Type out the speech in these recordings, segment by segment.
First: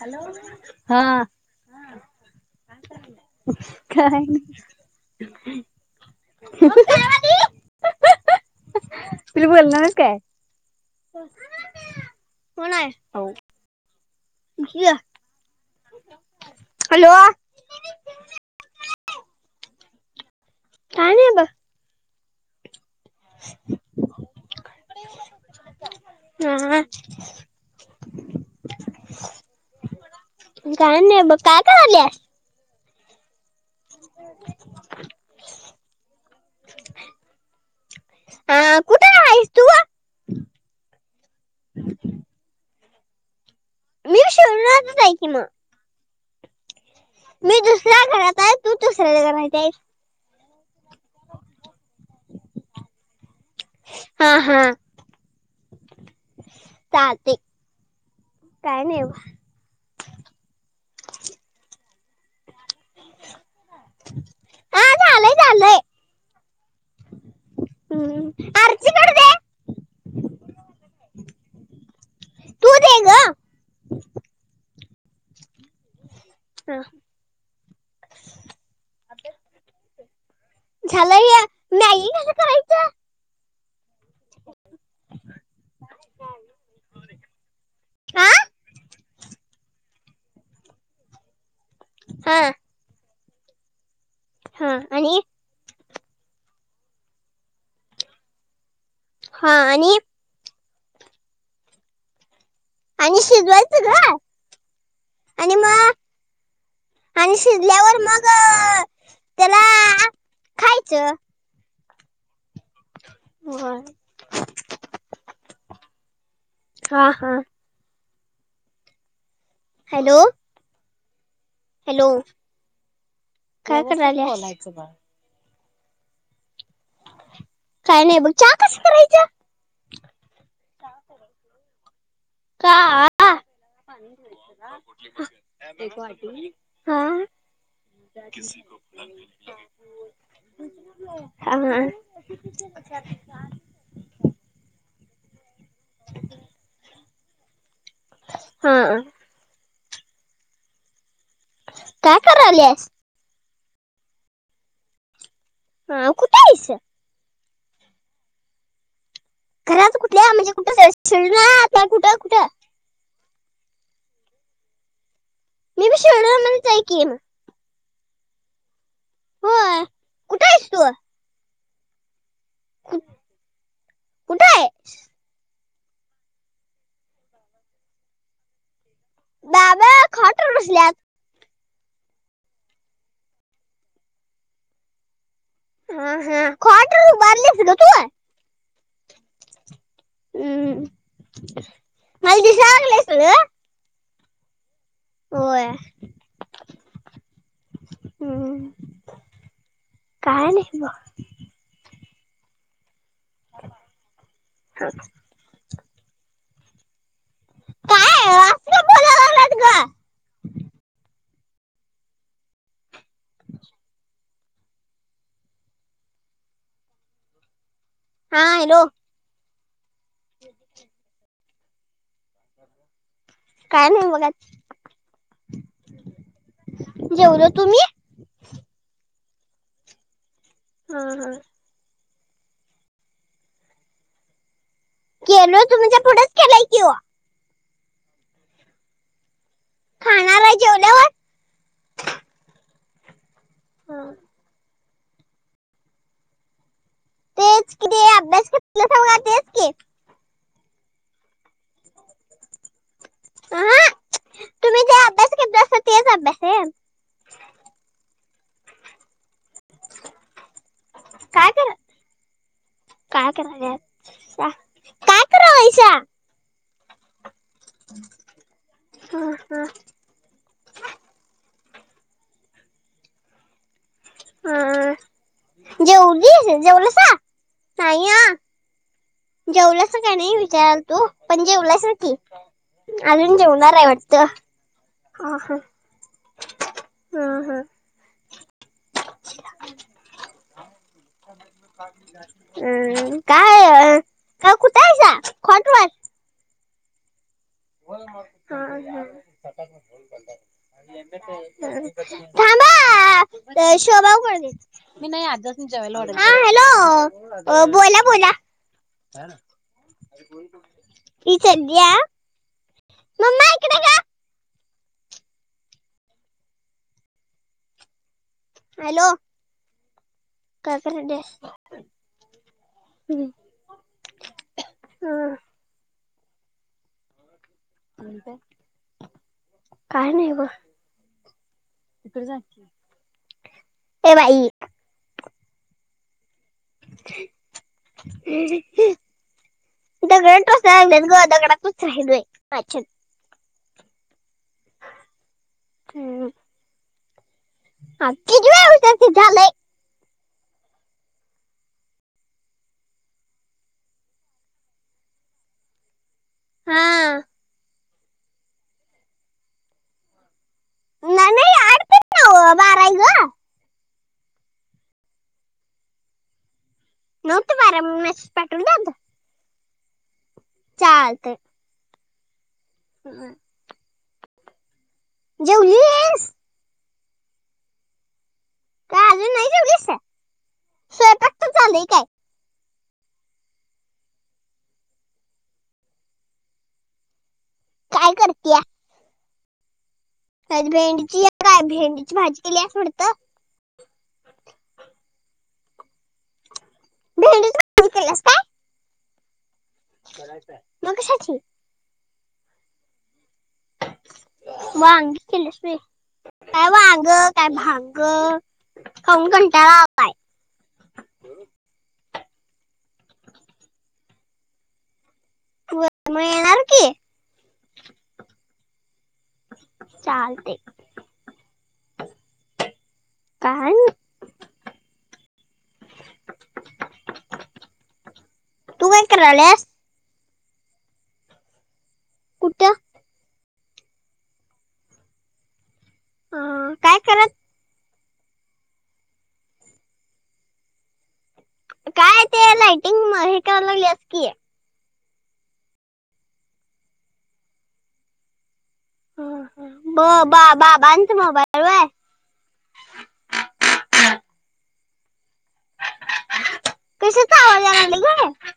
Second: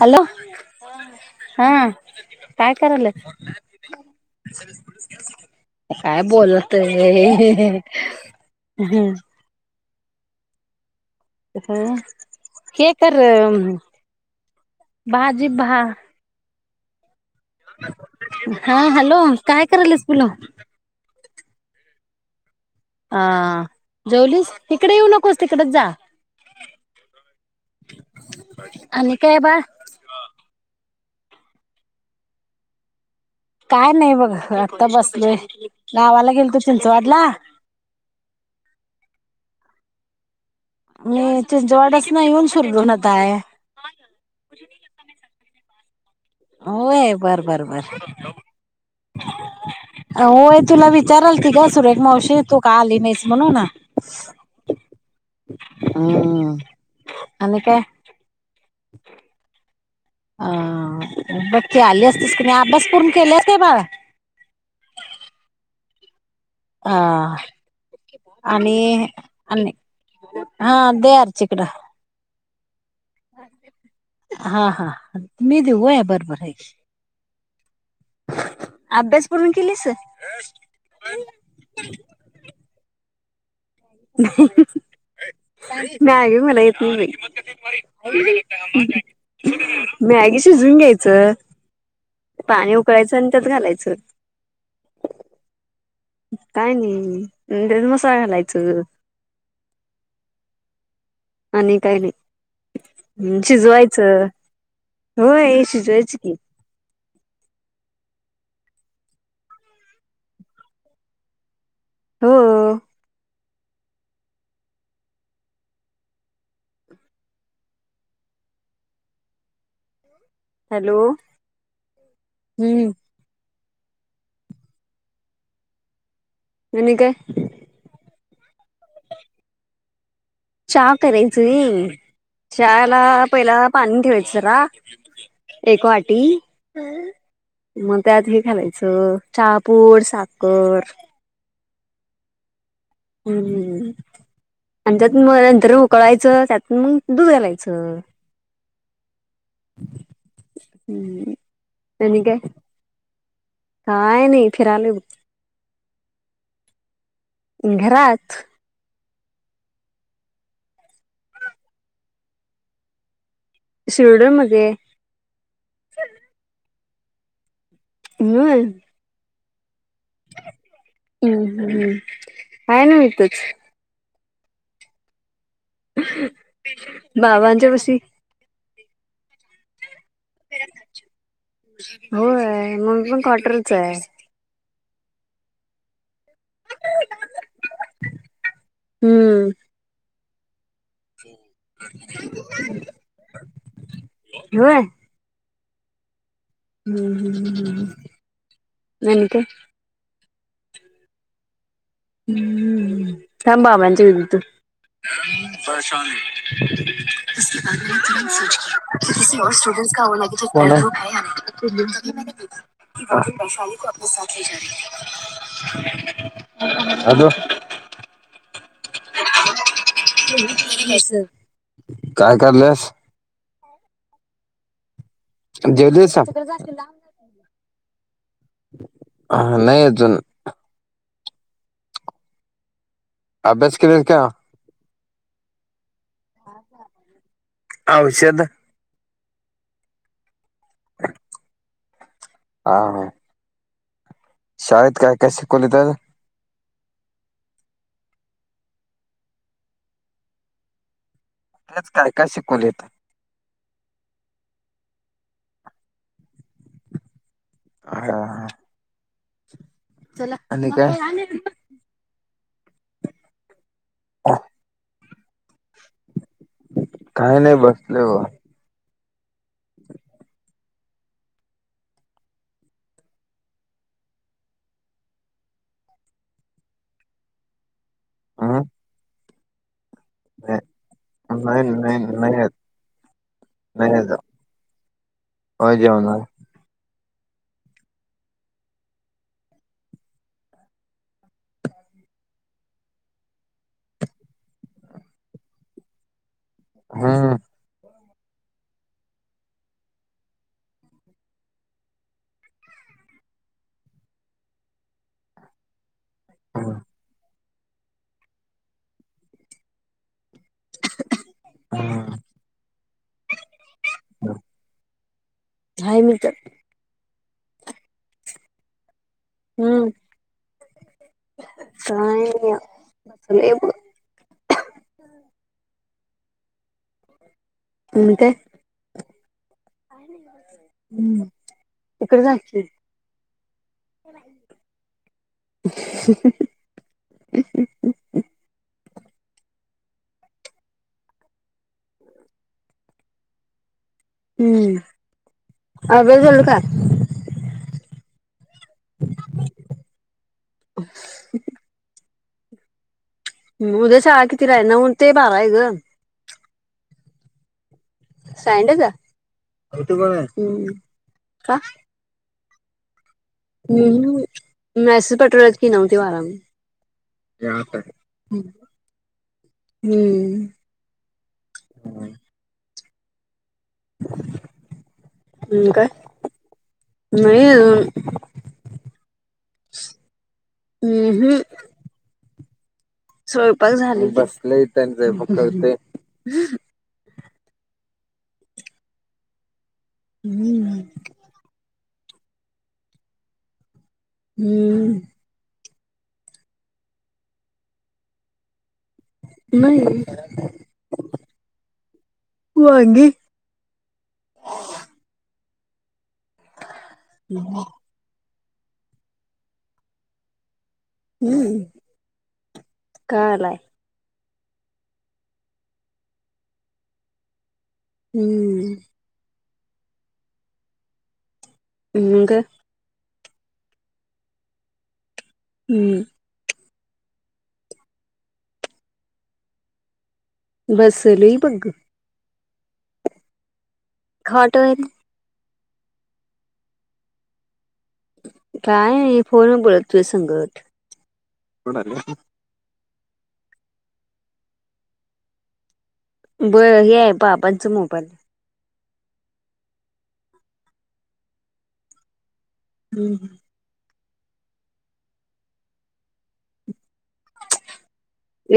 Hello हा हा, हा काय कराल्यास? काय काय बोलते ग हे तुला बोलणारच काय. हो हे नाही करं. भाजीत भा. हॅलो. हा हॅलो काय करायंल्यास पिल्लु. काय नाही ब. हा जेवलीस इकडे येऊ नकोस. तिकडेच जा हा, आणि काय बाळ. ब काय कराल्यास? काय नाही बघ आता बसलोय गावाला गेलतो. चिंचवाडला. हा, कुठं आहेस [inaudible] मी चिंचवाडास न येऊन शिरढोनात हाय. मी बी शिरढोनात च आहे की मगं. होय बर बर बर, दुसऱ्या घरात आहे तू दुसऱ्या घरात आहेस होय. तुला विचारालती गं सुरेख मावशी, तू का आली नाहीस म्हणून. हा हा हम् चालते आणि काय काय नाही बघ. हा ह बगं की आली असतीस कनी आज. अभ्यास पूर्ण केल्यास काय बाळा? हा झालंय झालंय हा हम्म. आणि आरतीकडे दे अ हा दे आर्चीकडं. तू दे ग हा हा. मी देऊ होय बर बर. हे घे हा, अभ्यास पूर्ण केलीस? झालंय यं. मॅगी कस करायचं? मॅगी मला येत नाही हा बाई. मॅगी शिजवून घ्यायचं. हा पाणी उकळायचं. आणि त्यात घालायचं. हा आणि काय नाही त्यात मसाला घालायच. हा आणि आणि काही आणि नाही ग शिजवायचं. आणि होय मग शिजवायचं की. आणि शिजल्यावर मग त्याला खायच. हो. हा हा. हॅलो हॅलो हॅलो हम्म हळूच बोलायचं बाळ आणि काय? काय नाही बघ चहा कस करायच? चहा करायच आहे होय. का चहाला पहिला पाणी ठेवायच जरा एक वाटी हा मग त्यात हे घालायचं चहापूड, साखर हा [inaudible] [unintelligible] आणि जरा [unintelligible] सर्व उकळायचं त्यात मग दूध घालायचं. हा हम्म काय कराल्यास? काय नाही फिरालोय बघ. हा कुठे आहेस? घरात. घरात कुठल्या म्हणजे कुठस हाईस [unintelligible] कुठं कुठं? शिरडोन मदे. मी पण शोणू आणायला जाई. कील [unintelligible] होय. कुठे आहेस तू? [inaudible] हम्. हम्म काय नव तेच. कुट आहेस? बाबांच्या पशी. दादा खातर नसल्यात होय मं मी पण कॉटरच आहे. हा हा खॉट वर उभारलीस ग तू. हम्म. हम्म. माहिती सांगलीस ळ. व्हय. होय. [inaudible] हम्म नाही म्हणतो. काय नाही ब. हम्म. कायम बाबाच्या [unintelligible] [inaudible] [inaudible] [unintelligible] त काय असं का बोलायला लागलात ग की वक्न वैशाली को आपल्या सा [unintelligible] ह [unintelligible] हॅलो हा हॅलो [unintelligible] बसं काय करलेस काय नाही बघत देवद जेवलो तुम्ही ह नाही अजून हा हा अभ्यास केले का केलोय तूमच्या पुढंच केलोय कि औषध. खाणार हाय जेव. हा. हम. शाळेत काय काय शिकवलीत आज? तेच किती अभ्यास सा तेच की तेच काय काय शिकवलेत. अह तुम्ही जे अभ्यास घेतला असता तेच अभ्यास आहे हा हा. काय काय करा काय करालायसा? काही नाही बसले बग हम हा ह जेवलीस जेवलासा नाही हम्म जेवला. अस काही नाही विचारालतो पण नाही जेवलायसा नाही कि नाही अजून जेवणार आहे नाही आज वाटत ह होय जेवणार. हा हा हम् [inaudible] काय का कुठ कूठ आहेसा खाँट वर? हा थांबा शोभा आऊ कड देतो मी नाही आजा ला जेवायला वाढणार. हा हॅलो अ बोला बोला. ति स घ्या [unintelligible] हम्म. मम्मा ईकड य हाय मी तर. हॅलो हम्म. काय कराल्यास? काय नाही हम बसलोय बघ. हा. [inaudible] काय? काय नाही बग. हम्म इकडे जा की. ये बाई. [inaudible] [inaudible] दगड टोचालागल्यात ग दगडातच राहिलोय मागाच्यान. हम्म अभ्यास झाल का? किती वेळा विचारतेस झालय. [inaudible] उद्या शाळा कितीला हाय नऊ ते बारा आहे ग. हां. सायंडेद हम्म नाही का? हो बारा आहे ग मॅसेज पाठवल्यात की नऊ ते बारा म्हणून. नऊ ते बारा म्हणून मॅसेज पाठवल्यात? हम्म. चालतंय. [inaudible] [unintelligible] [inaudible] हम्म काय जेवलीस? नाही आजुन. का अजून नाही जेवलीस हम्म स्वयंपाक हम्म. तर चालू काय स्वयंपाक झाल की. काय करतीया? हम्म भेंडीची काय भेंडी भाजी केलीयास वाटतं? हम्म. भेंडीची भाजी केलियास काय? नाही मग कशाची? वांगी. वांगी केलीस व्हय. काय वांग काय भांग. खाऊन कंटाळा आलाय. हम्म का आलाय? म येणार की. हम्म. चालतय. ह ग काय नाही. हम्म तू काय करालियास? बस लेय बघ ग. कुठ? खोट वर. ह काय करत काय नाही फोन वर बोलत तुझा संगट. [unintelligible] इंग म हे कराय लागल्यात की. बरं हे आहे बाबांचा मोबाईल. ह ह ब बा बाबांच आहे होय हम्म हा तस का आवाज यालागलय ग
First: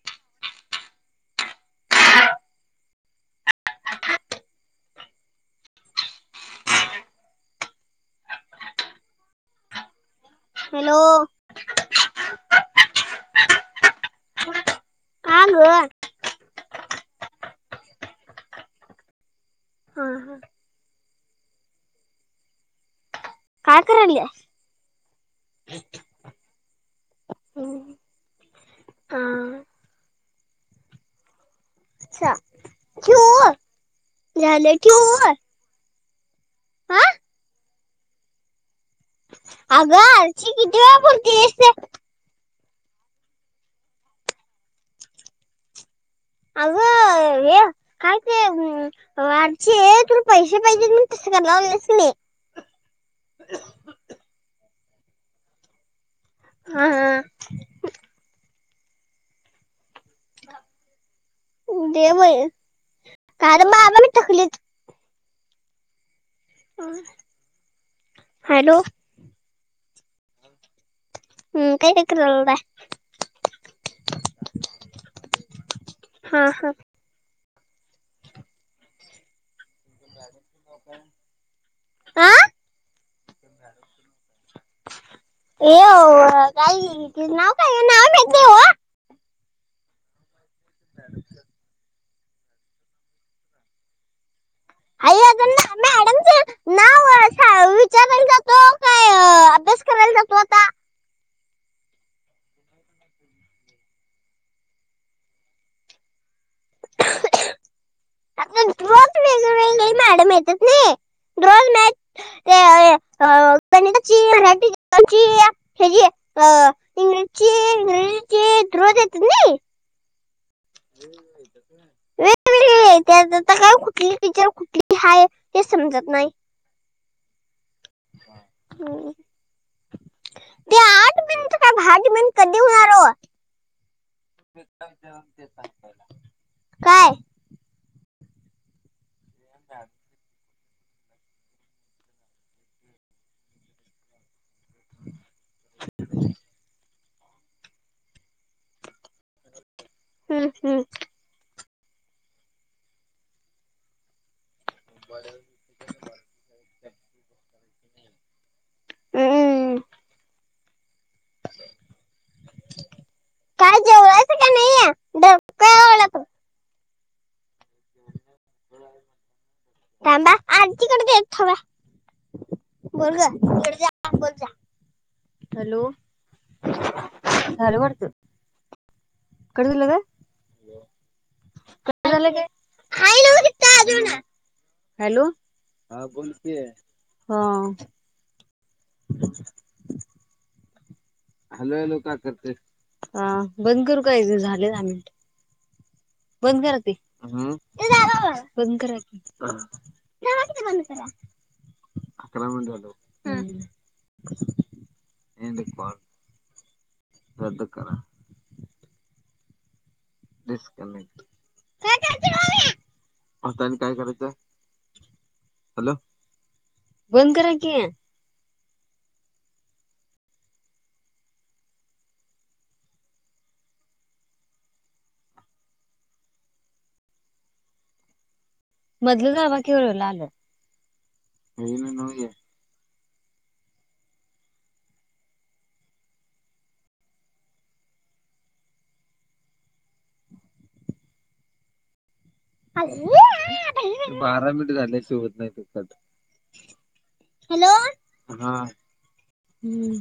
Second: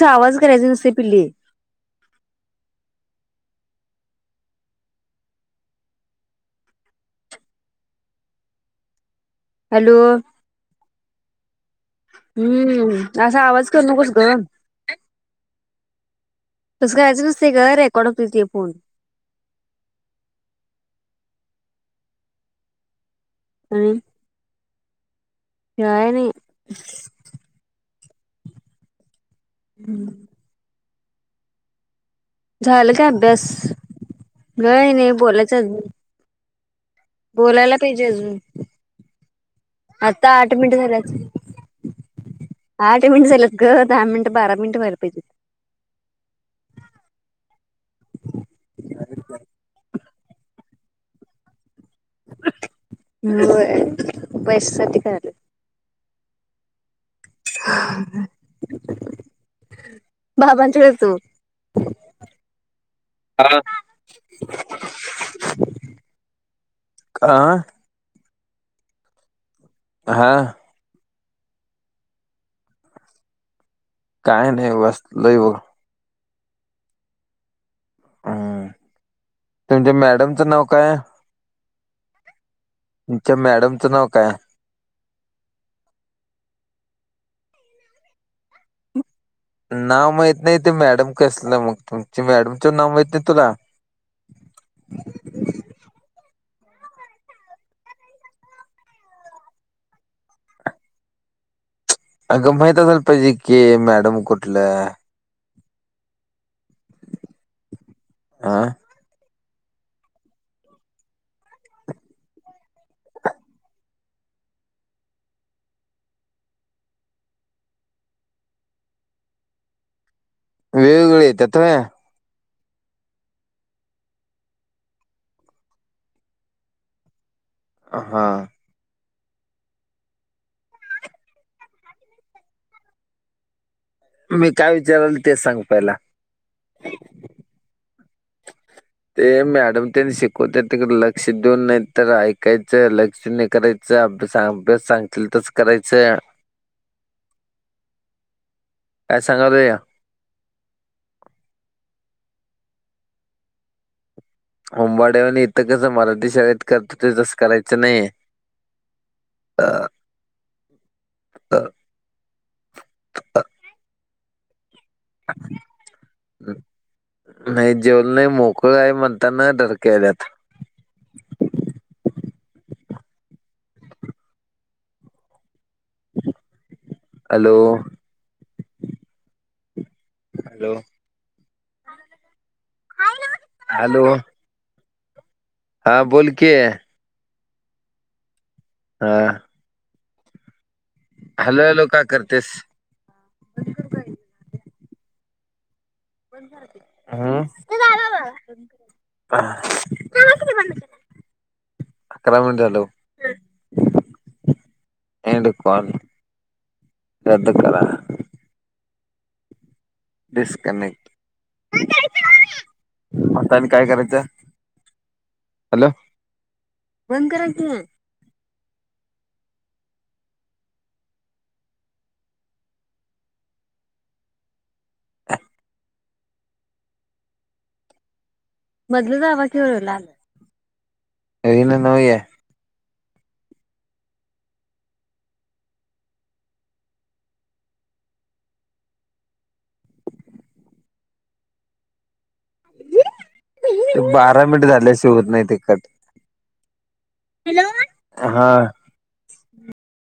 या आवाज करायच नसते पिल्ली हॅलो. हॅलो हम्म असा आवाज करु नकोस ग हा गं हा तस करायचं नसतय ग रेकॉर्ड होतय ते फोन हा हा काय आणि कराल्यास? काय नाही ह हम्म चा झालं काय अभ्यास? ठेवू झालं काय नाही ठेवू बोलायच अजुन हा बोलायला पाहिजे अजून अगं आता आर्ची आठ मिनिट किती झाल्यात वेळा आठ मिनिट झालेत ग दहा मिनिट बारा मिनिट व्हायला पाहिजेत. अगं हे काय ते आरचे तुला पैसे पाहिजेत म्हणून तसं कराल्यास होय पैशासाठी लोय ह हा हा बाबांच्याकडे देतो दे बाई काय हा रे बाबा मी थकलीच [inaudible] का? हॅलो. हा. हम्म काय काय करालाय? काय नाही बसलोय बग. हा हा. हम. तुमच्या मॅडमचं नाव काय? [unintelligible] तुमच्या मॅडमचं नाव काय? येव काय ग त नाव काय नाव? नाव म नाही ते मॅडम कसलं मग तुम मॅडम नाव माहित नाही तुला? आई अजून मॅडमचं नाव विचारायला जातो काय अभ्यास करायला जातो आता. अगं माहित असाल पाहिजे की मॅडम कुठलं? आता आह. रोज वेगवेगळी मॅडम येतात नाही रोज मॅथ हे गणिताची मराठीची ये जी आ इंग्लिश ची इंग्रजीची रोज येतात मी. वेगवेगळी येतात होय. सगळी त्यात आता काय कुठली टीचर कुठली आहे ते समजत नाही. हा. हम्म. ते आठ मिनट का भाट मिनट कधी होणार ओ मी काय विचारल तेच सांग पहिला. काय ते मॅडम त्यांनी शिकवतात. तिकड लक्ष देऊन नाही तर ऐकायचं लक्ष न करायचं अभ्या अभ्यास सांग. तल तरच करायचं. काय सांगालोय. हम्म हम्म. यूबाड्यावानीआणि इथं कसं मराठी शाळेत करतो तेच करायच. [unintelligible] हम्म ह. ह ह. काय जेवलायचं का नाहीये डोकं तू हम्. नाही जेवल नाही मोकळ काय म्हणताना डरकाळी आल्यात. थांबा आजीकडे दे थोडा बोल ग बोल जा बोल जा बोल जा. हॅलो हॅलो झाल वाटतं? कट झाला काय हॅलो कट झाला काय हाय नव्ह इथं अजून हॅलो हॅलो. हा बोल कि हा. हा. हॅलो हॅलो का करते बंद करू का झाले आ. बंद करते. अकरा मिनिट झालो एंड कॉल रद्द करा. डिस्कनेक्ट आता काय करायचं हॅलो बंद करा कि ह [inaudible] [unintelligible] मधलं दाबा कि की वरलं आलं ईना नव हे. बारा मिनट झाल्याशिवाय होत नाही ते कट. हॅलो हा हम्म.